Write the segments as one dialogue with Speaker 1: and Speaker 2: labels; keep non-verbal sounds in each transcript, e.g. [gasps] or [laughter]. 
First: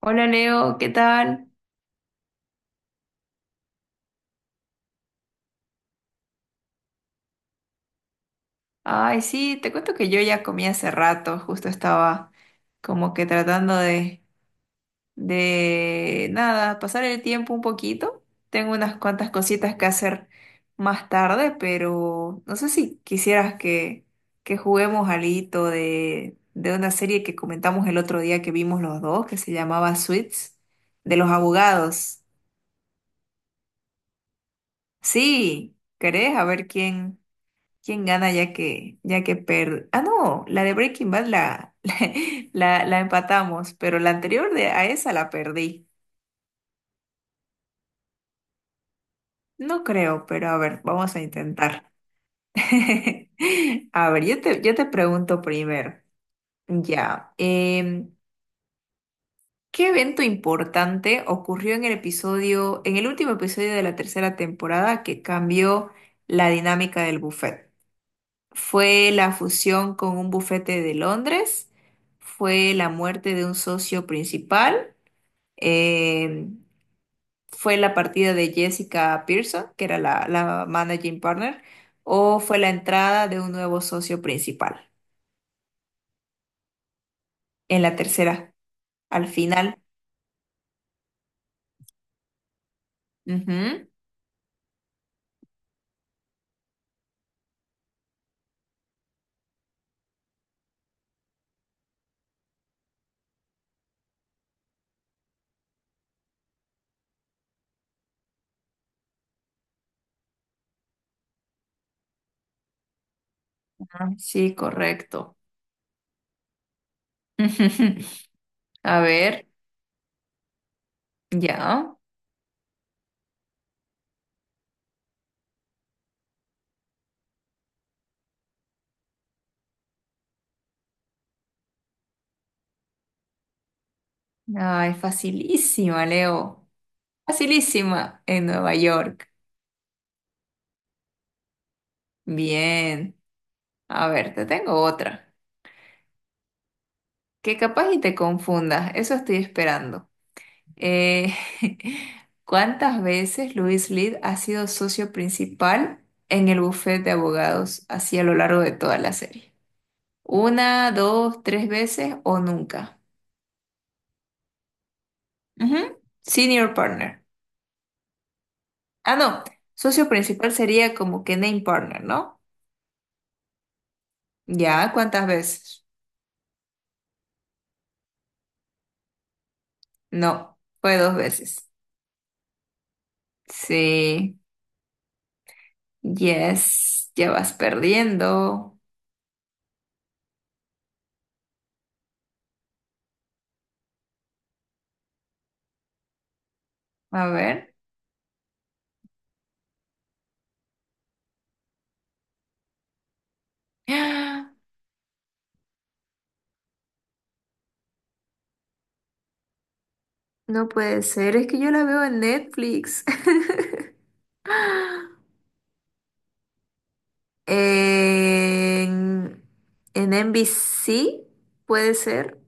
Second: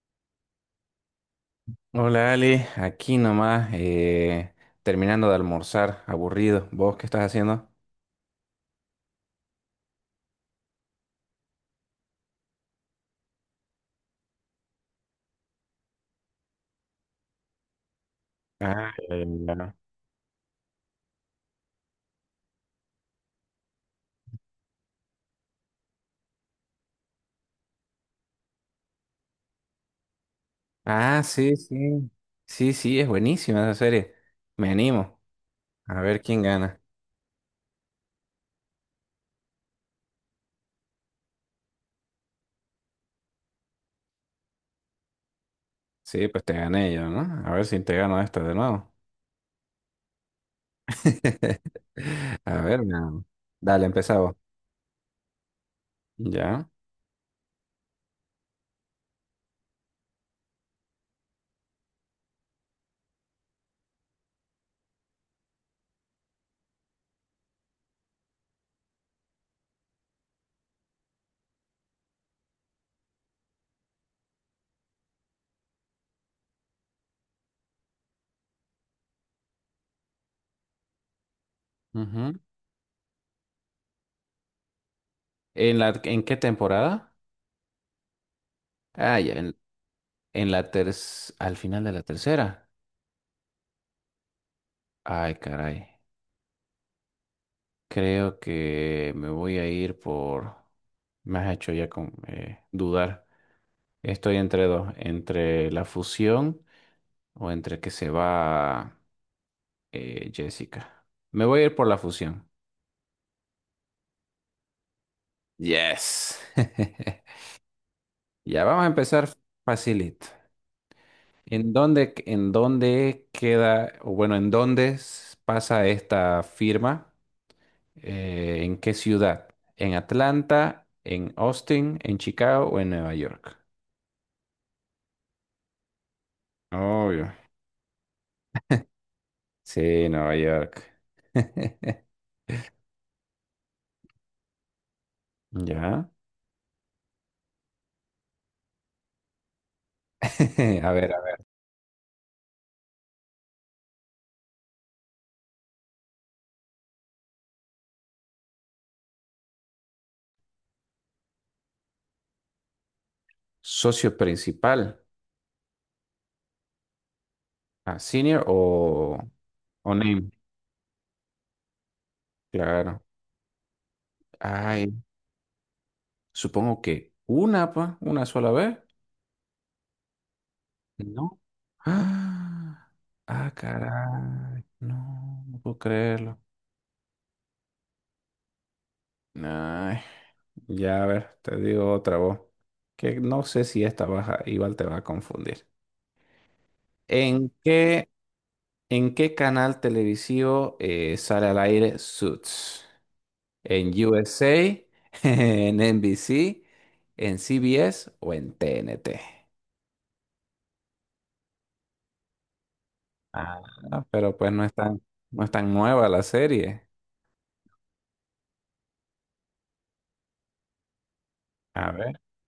Speaker 1: Hola Leo, ¿qué tal?
Speaker 2: Hola Ali, aquí nomás, terminando de almorzar, aburrido. ¿Vos qué estás haciendo?
Speaker 1: Ay, sí, te cuento que yo ya comí hace rato, justo estaba como que tratando nada, pasar el tiempo un poquito. Tengo
Speaker 2: Ah,
Speaker 1: unas
Speaker 2: ya,
Speaker 1: cuantas
Speaker 2: ya,
Speaker 1: cositas que hacer más tarde, pero no sé si quisieras que juguemos alito de una serie que comentamos el otro día que vimos los dos, que se llamaba Suits, de
Speaker 2: Ah,
Speaker 1: los
Speaker 2: sí, sí.
Speaker 1: abogados.
Speaker 2: Sí, sí, es buenísima esa serie. Me animo.
Speaker 1: Sí,
Speaker 2: A ver
Speaker 1: ¿querés?
Speaker 2: quién
Speaker 1: A ver
Speaker 2: gana.
Speaker 1: quién. ¿Quién gana ya que per... Ah, no, la de Breaking Bad la, [laughs] la empatamos, pero la anterior de, a esa la perdí.
Speaker 2: Sí, pues te gané yo, ¿no? A ver si te gano esta de nuevo.
Speaker 1: No creo, pero a ver, vamos a
Speaker 2: [laughs]
Speaker 1: intentar.
Speaker 2: A ver, no.
Speaker 1: [laughs]
Speaker 2: Dale,
Speaker 1: A ver,
Speaker 2: empezamos.
Speaker 1: yo te pregunto primero.
Speaker 2: Ya.
Speaker 1: Ya, ¿qué evento importante ocurrió en el en el último episodio de la tercera temporada que cambió la dinámica del buffet? Fue la fusión con un bufete de Londres, fue la muerte de un socio principal, eh, fue la partida de Jessica Pearson, que era la managing partner,
Speaker 2: Ujú.
Speaker 1: o fue la entrada de un nuevo socio principal
Speaker 2: ¿En la, en qué temporada?
Speaker 1: en la tercera,
Speaker 2: Ah,
Speaker 1: al
Speaker 2: ya, en,
Speaker 1: final.
Speaker 2: en la ter- al final de la tercera.
Speaker 1: Ujú.
Speaker 2: Ay, caray. Creo que me voy a ir por... Me has hecho ya con, dudar. Estoy entre dos, entre la fusión o entre que se va Jessica. Me voy a ir por la fusión.
Speaker 1: Ah, sí, correcto.
Speaker 2: Yes. [laughs] Ya
Speaker 1: [laughs]
Speaker 2: vamos a
Speaker 1: A
Speaker 2: empezar
Speaker 1: ver,
Speaker 2: facilito. ¿En
Speaker 1: ya.
Speaker 2: dónde, en dónde queda, o bueno, pasa esta firma? ¿En qué ciudad? ¿En Atlanta? ¿En Austin? ¿En Chicago o en Nueva York?
Speaker 1: Ay, facilísima, Leo.
Speaker 2: Obvio.
Speaker 1: Facilísima en Nueva York.
Speaker 2: Sí, Nueva York. [laughs]
Speaker 1: Bien. A ver, te tengo otra,
Speaker 2: Ya.
Speaker 1: que capaz y te confundas, eso estoy esperando.
Speaker 2: [laughs] A ver, a
Speaker 1: Eh,
Speaker 2: ver.
Speaker 1: [laughs] ¿cuántas veces Luis Lid ha sido socio principal en el bufete de abogados así a lo largo de toda la serie? ¿Una, dos, tres veces o nunca?
Speaker 2: Socio principal.
Speaker 1: Ujú. Senior partner.
Speaker 2: Ah, senior
Speaker 1: Ah, no,
Speaker 2: o
Speaker 1: socio
Speaker 2: name.
Speaker 1: principal sería como que name partner, ¿no?
Speaker 2: Claro.
Speaker 1: Ya,
Speaker 2: Ay,
Speaker 1: ¿cuántas veces?
Speaker 2: supongo que una, pa, una sola vez.
Speaker 1: No, fue dos
Speaker 2: No.
Speaker 1: veces.
Speaker 2: Ah, ah,
Speaker 1: Sí,
Speaker 2: caray. No, no puedo creerlo.
Speaker 1: yes, ya vas perdiendo.
Speaker 2: Ay, ya, a ver, te digo otra voz. Que no sé si esta baja igual te va a confundir.
Speaker 1: A
Speaker 2: ¿En
Speaker 1: ver.
Speaker 2: qué ¿En qué canal televisivo sale al aire Suits? ¿En
Speaker 1: [gasps]
Speaker 2: USA, [laughs] en NBC, en CBS o en TNT?
Speaker 1: No puede ser, es que yo la veo en Netflix. [laughs]
Speaker 2: Ah, pero pues no es tan, no es tan nueva la serie.
Speaker 1: En, en NBC,
Speaker 2: A
Speaker 1: puede
Speaker 2: ver.
Speaker 1: ser.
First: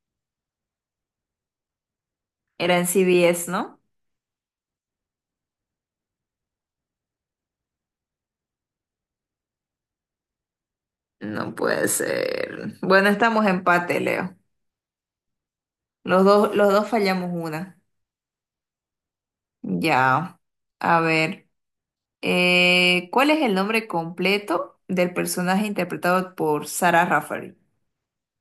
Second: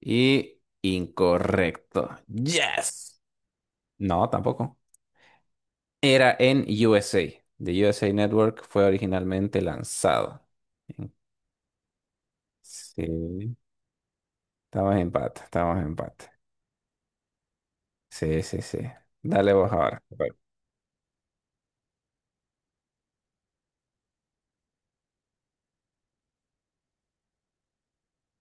Speaker 2: Y incorrecto.
Speaker 1: Era en
Speaker 2: Yes.
Speaker 1: CBS, ¿no?
Speaker 2: No, tampoco. Era en USA. The USA Network fue originalmente lanzado.
Speaker 1: No puede ser. Bueno, estamos
Speaker 2: Sí.
Speaker 1: empate, Leo.
Speaker 2: Estamos en empate, estamos en
Speaker 1: Los
Speaker 2: empate.
Speaker 1: dos, los dos fallamos una.
Speaker 2: Sí, sí, sí. Dale vos ahora.
Speaker 1: Ya. A ver. ¿Cuál es el nombre completo del personaje interpretado por Sarah Rafferty,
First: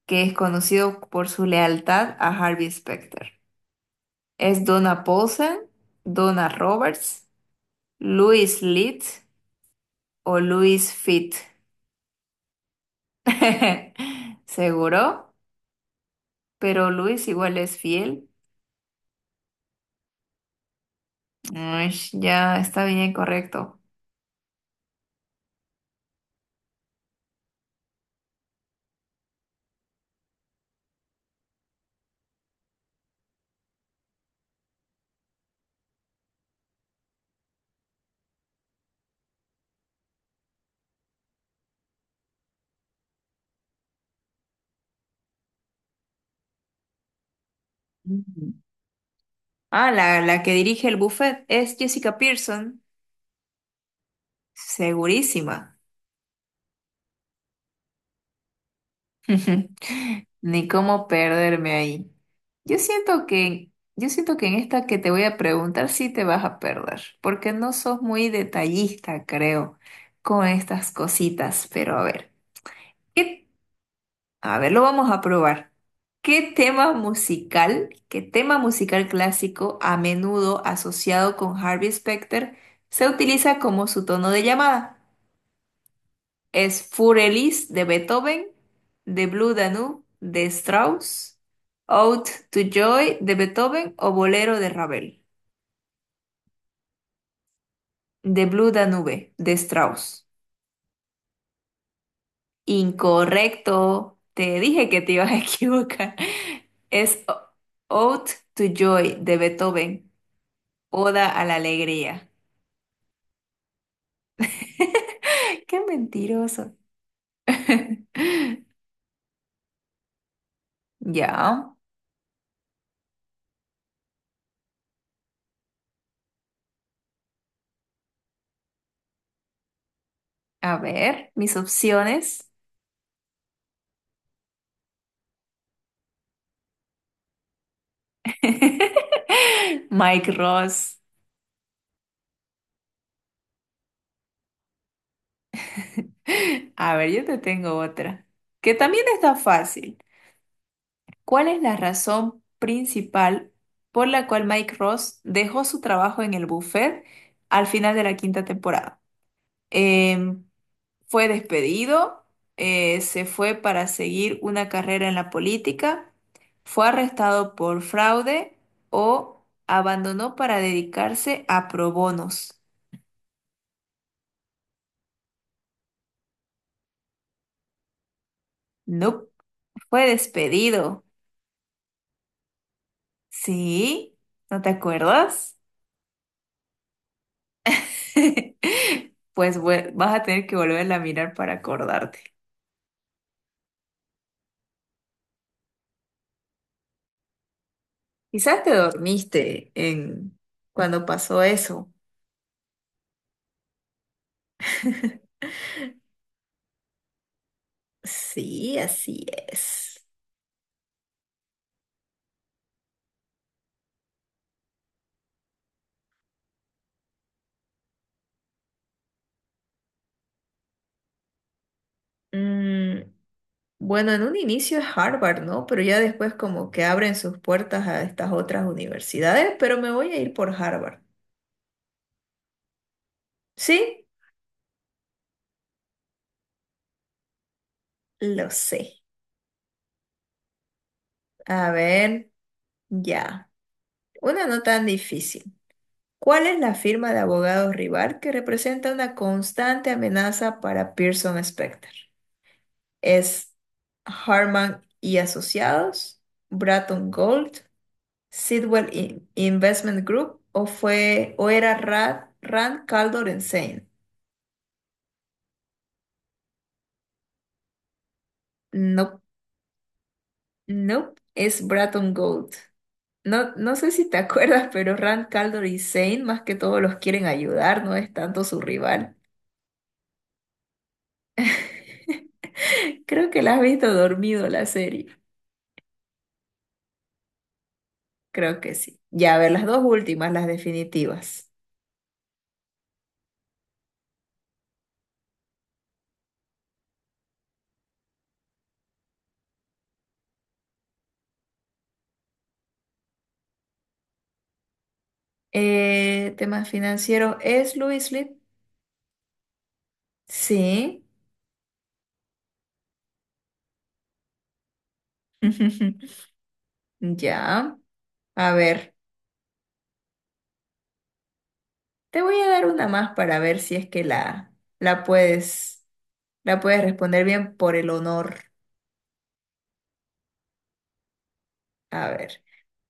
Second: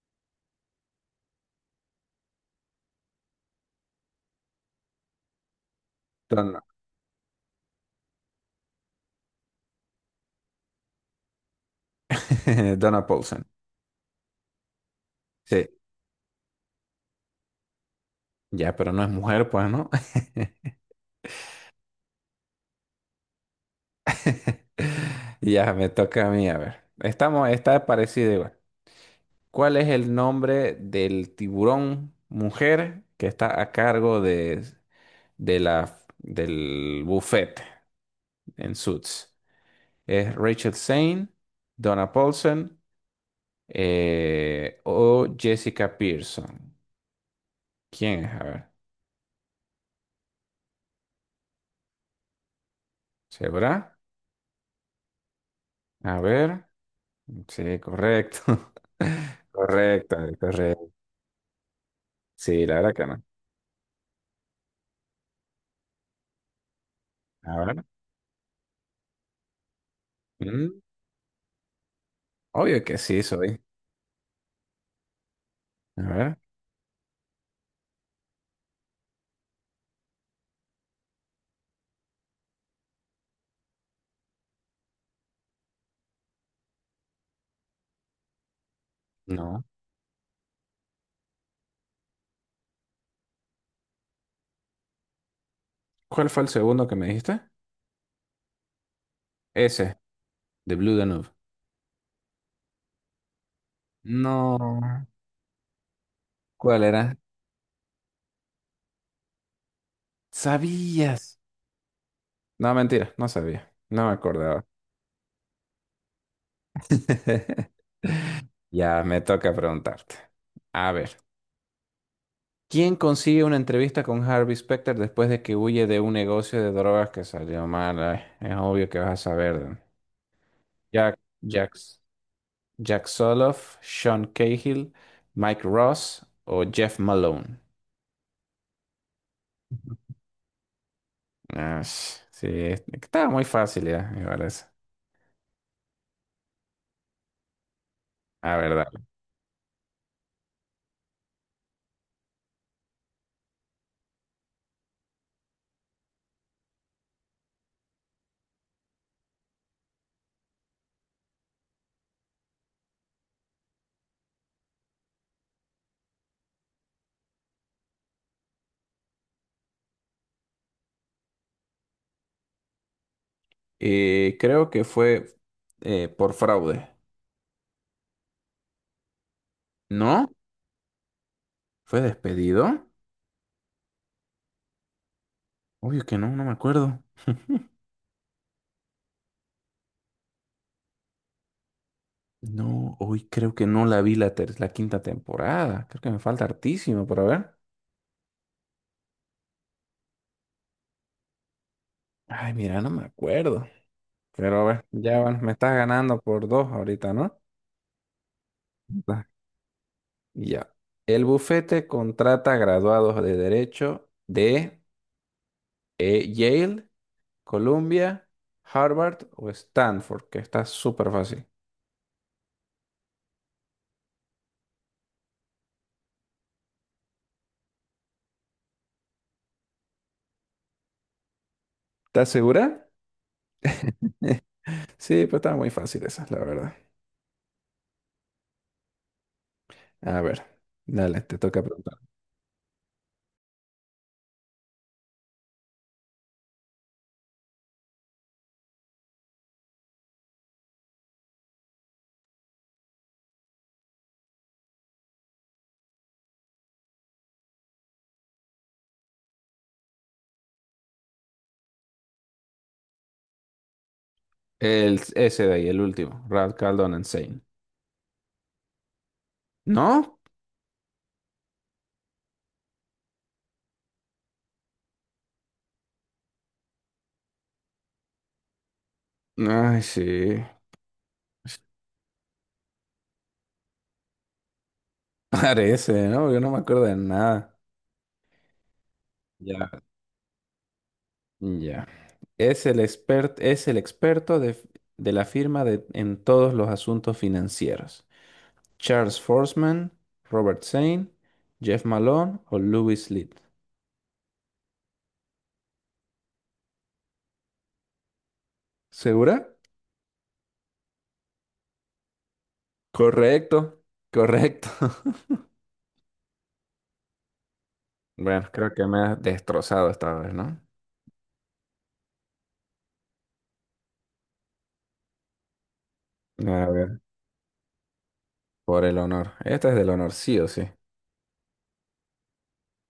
Speaker 1: que es conocido por su lealtad a Harvey Specter? ¿Es Donna Paulsen, Donna
Speaker 2: Donna,
Speaker 1: Roberts, Louis Litt o Louis Fit?
Speaker 2: [laughs] Donna Paulson.
Speaker 1: [laughs] Seguro,
Speaker 2: Sí,
Speaker 1: pero Luis igual es fiel.
Speaker 2: ya, pero no es mujer, pues, ¿no?
Speaker 1: Ush, ya está bien correcto.
Speaker 2: [laughs] Ya, me toca a mí, a ver. Estamos, está parecida igual. ¿Cuál es el nombre del tiburón mujer que está a cargo de, del buffet en Suits? ¿Es Rachel Zane, Donna Paulson o Jessica Pearson? ¿Quién es? A
Speaker 1: Ujú.
Speaker 2: ver.
Speaker 1: Ah, la que dirige el buffet es Jessica Pearson.
Speaker 2: ¿Sabrá?
Speaker 1: Segurísima.
Speaker 2: A ver. Sí, correcto. [laughs] Correcto,
Speaker 1: [laughs] Ni
Speaker 2: correcto.
Speaker 1: cómo perderme ahí.
Speaker 2: Sí, la
Speaker 1: Yo
Speaker 2: verdad que no.
Speaker 1: siento que, yo siento que en esta que te voy a preguntar sí te vas a perder, porque
Speaker 2: A
Speaker 1: no
Speaker 2: ver.
Speaker 1: sos muy detallista, creo, con
Speaker 2: mm,
Speaker 1: estas cositas. Pero a ver,
Speaker 2: Obvio que sí
Speaker 1: ¿qué-
Speaker 2: soy.
Speaker 1: A ver, lo vamos a probar.
Speaker 2: A ver.
Speaker 1: Qué tema musical clásico a menudo asociado con Harvey Specter se utiliza como su tono de llamada? Es Furelis de Beethoven, The Blue
Speaker 2: No.
Speaker 1: Danube de Strauss, Ode to Joy de Beethoven o Bolero de Ravel.
Speaker 2: ¿Cuál fue el segundo que me dijiste?
Speaker 1: The Blue Danube de
Speaker 2: Ese,
Speaker 1: Strauss.
Speaker 2: de Blue Danube.
Speaker 1: Incorrecto. Te
Speaker 2: No.
Speaker 1: dije que te ibas a [laughs] equivocar.
Speaker 2: ¿Cuál era?
Speaker 1: Es Ode to Joy de Beethoven,
Speaker 2: ¿Sabías?
Speaker 1: Oda a la Alegría.
Speaker 2: No, mentira, no sabía. No me acordaba.
Speaker 1: [laughs] Qué mentiroso.
Speaker 2: [laughs]
Speaker 1: [laughs]
Speaker 2: Ya me toca preguntarte. A ver.
Speaker 1: Ya,
Speaker 2: ¿Quién consigue una entrevista con Harvey Specter después de que huye de un negocio de drogas que salió mal? Ay, es obvio que vas a saber.
Speaker 1: a ver, mis
Speaker 2: Jack.
Speaker 1: opciones.
Speaker 2: Jack Soloff, Sean Cahill, Mike Ross o Jeff Malone.
Speaker 1: [laughs] Mike Ross.
Speaker 2: Ah, sí, estaba muy fácil ya, me parece.
Speaker 1: A ver, yo te tengo otra,
Speaker 2: A ver,
Speaker 1: que
Speaker 2: dale.
Speaker 1: también está fácil. ¿Cuál es la razón principal por la cual Mike Ross dejó su trabajo en el buffet al final de la quinta temporada? Em, ¿Fue despedido? ¿Se fue para seguir una carrera en la política? ¿Fue arrestado por fraude o abandonó para dedicarse a pro bonos?
Speaker 2: Creo que fue por fraude.
Speaker 1: No, fue
Speaker 2: ¿No?
Speaker 1: despedido.
Speaker 2: ¿Fue despedido?
Speaker 1: ¿Sí? ¿No te acuerdas?
Speaker 2: Obvio que no, no me acuerdo.
Speaker 1: [laughs] Pues vas a tener que volverla a mirar para acordarte.
Speaker 2: No, hoy creo que no la vi la quinta temporada. Creo que me falta hartísimo por ver.
Speaker 1: Quizás te dormiste en cuando pasó eso.
Speaker 2: Ay, mira, no me acuerdo. Pero a ver, ya bueno, me estás ganando por dos ahorita, ¿no?
Speaker 1: Sí, así es.
Speaker 2: Ya. El bufete contrata graduados de Derecho de Yale, Columbia, Harvard o Stanford, que está súper fácil.
Speaker 1: Mm, bueno, en un inicio es Harvard, ¿no? Pero ya después como que abren sus puertas a estas otras universidades, pero me voy a ir por Harvard.
Speaker 2: ¿Estás segura?
Speaker 1: Sí,
Speaker 2: Sí, pues está muy fácil esa, la verdad.
Speaker 1: lo sé.
Speaker 2: A ver, dale, te toca
Speaker 1: A
Speaker 2: preguntar.
Speaker 1: ver, ya. Una no tan difícil. ¿Cuál es la firma de abogados rival que representa una constante amenaza para Pearson Spector? ¿Es Harman y Asociados, Bratton Gold, Investment Group o fue o era Rand Caldor and Sane?
Speaker 2: El ese de ahí, el último, Ralph Caldón Insane.
Speaker 1: No,
Speaker 2: ¿No?
Speaker 1: no, es Bratton Gold. No, no sé si te [laughs] acuerdas, pero Rand Caldor y Sane más que todos los quieren ayudar, no es tanto su rival.
Speaker 2: Ay, sí. [laughs]
Speaker 1: Creo que la has visto dormido la serie.
Speaker 2: Parece, ¿no? Yo no me acuerdo de nada.
Speaker 1: Creo que sí. Ya, a ver, las
Speaker 2: Ya.
Speaker 1: dos últimas, las definitivas.
Speaker 2: Ya. Es el experto de, de la firma en todos los asuntos financieros. Charles Forsman, Robert Sain, Jeff Malone o Louis Litt.
Speaker 1: Temas financieros, ¿es Louis Lipp?
Speaker 2: ¿Segura?
Speaker 1: Sí.
Speaker 2: Correcto, correcto. [laughs]
Speaker 1: [laughs] Ya.
Speaker 2: Bueno,
Speaker 1: A
Speaker 2: creo que
Speaker 1: ver,
Speaker 2: me has destrozado esta vez, ¿no?
Speaker 1: te voy a dar una más para ver si es que la puedes, la
Speaker 2: A
Speaker 1: puedes
Speaker 2: ver,
Speaker 1: responder bien por el honor.
Speaker 2: por el honor. Esta es del honor, sí o sí.
Speaker 1: A ver,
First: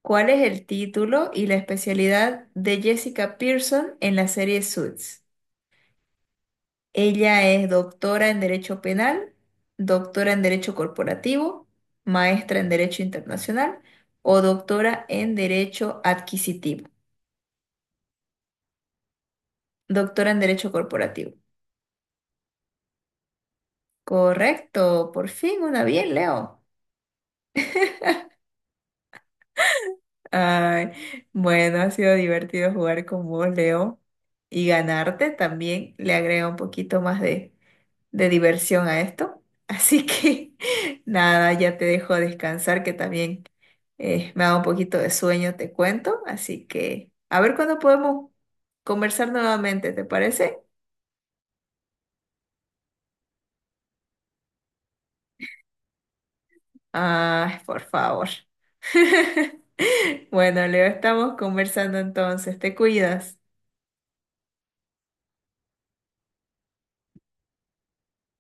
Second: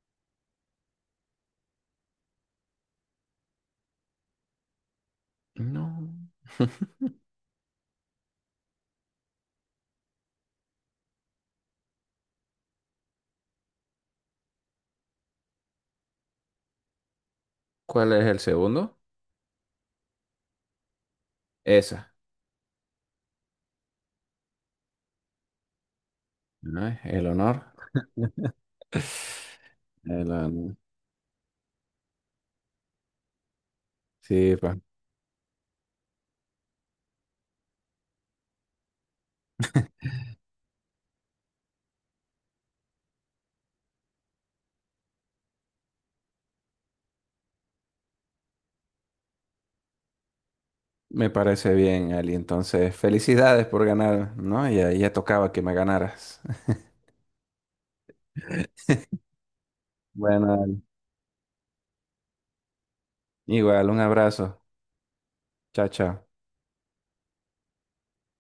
Speaker 1: ¿cuál es el título y la especialidad de Jessica Pearson en la serie Suits?
Speaker 2: No. [laughs]
Speaker 1: Ella es doctora en Derecho Penal, doctora en Derecho Corporativo, maestra en Derecho Internacional o doctora en Derecho Adquisitivo.
Speaker 2: ¿Cuál es el segundo?
Speaker 1: Doctora en Derecho Corporativo.
Speaker 2: Esa.
Speaker 1: Correcto, por fin una bien, Leo.
Speaker 2: ¿No es? El honor. [laughs] El honor.
Speaker 1: Ay, bueno, ha sido divertido jugar con vos, Leo,
Speaker 2: Sí,
Speaker 1: y
Speaker 2: pues.
Speaker 1: ganarte también le agrega un poquito más de diversión a esto. Así que [laughs] nada, ya te dejo descansar, que también eh, me da un poquito de sueño, te cuento, así que a ver cuándo podemos conversar nuevamente, ¿te parece?
Speaker 2: Me parece bien, Ali. Entonces, felicidades por ganar, ¿no? Ya, ya tocaba que me ganaras. [laughs]
Speaker 1: Ay, por favor. [laughs]
Speaker 2: Bueno,
Speaker 1: Bueno,
Speaker 2: Ali.
Speaker 1: Leo, estamos conversando entonces, te cuidas.
Speaker 2: Igual, un abrazo. Chao, chao.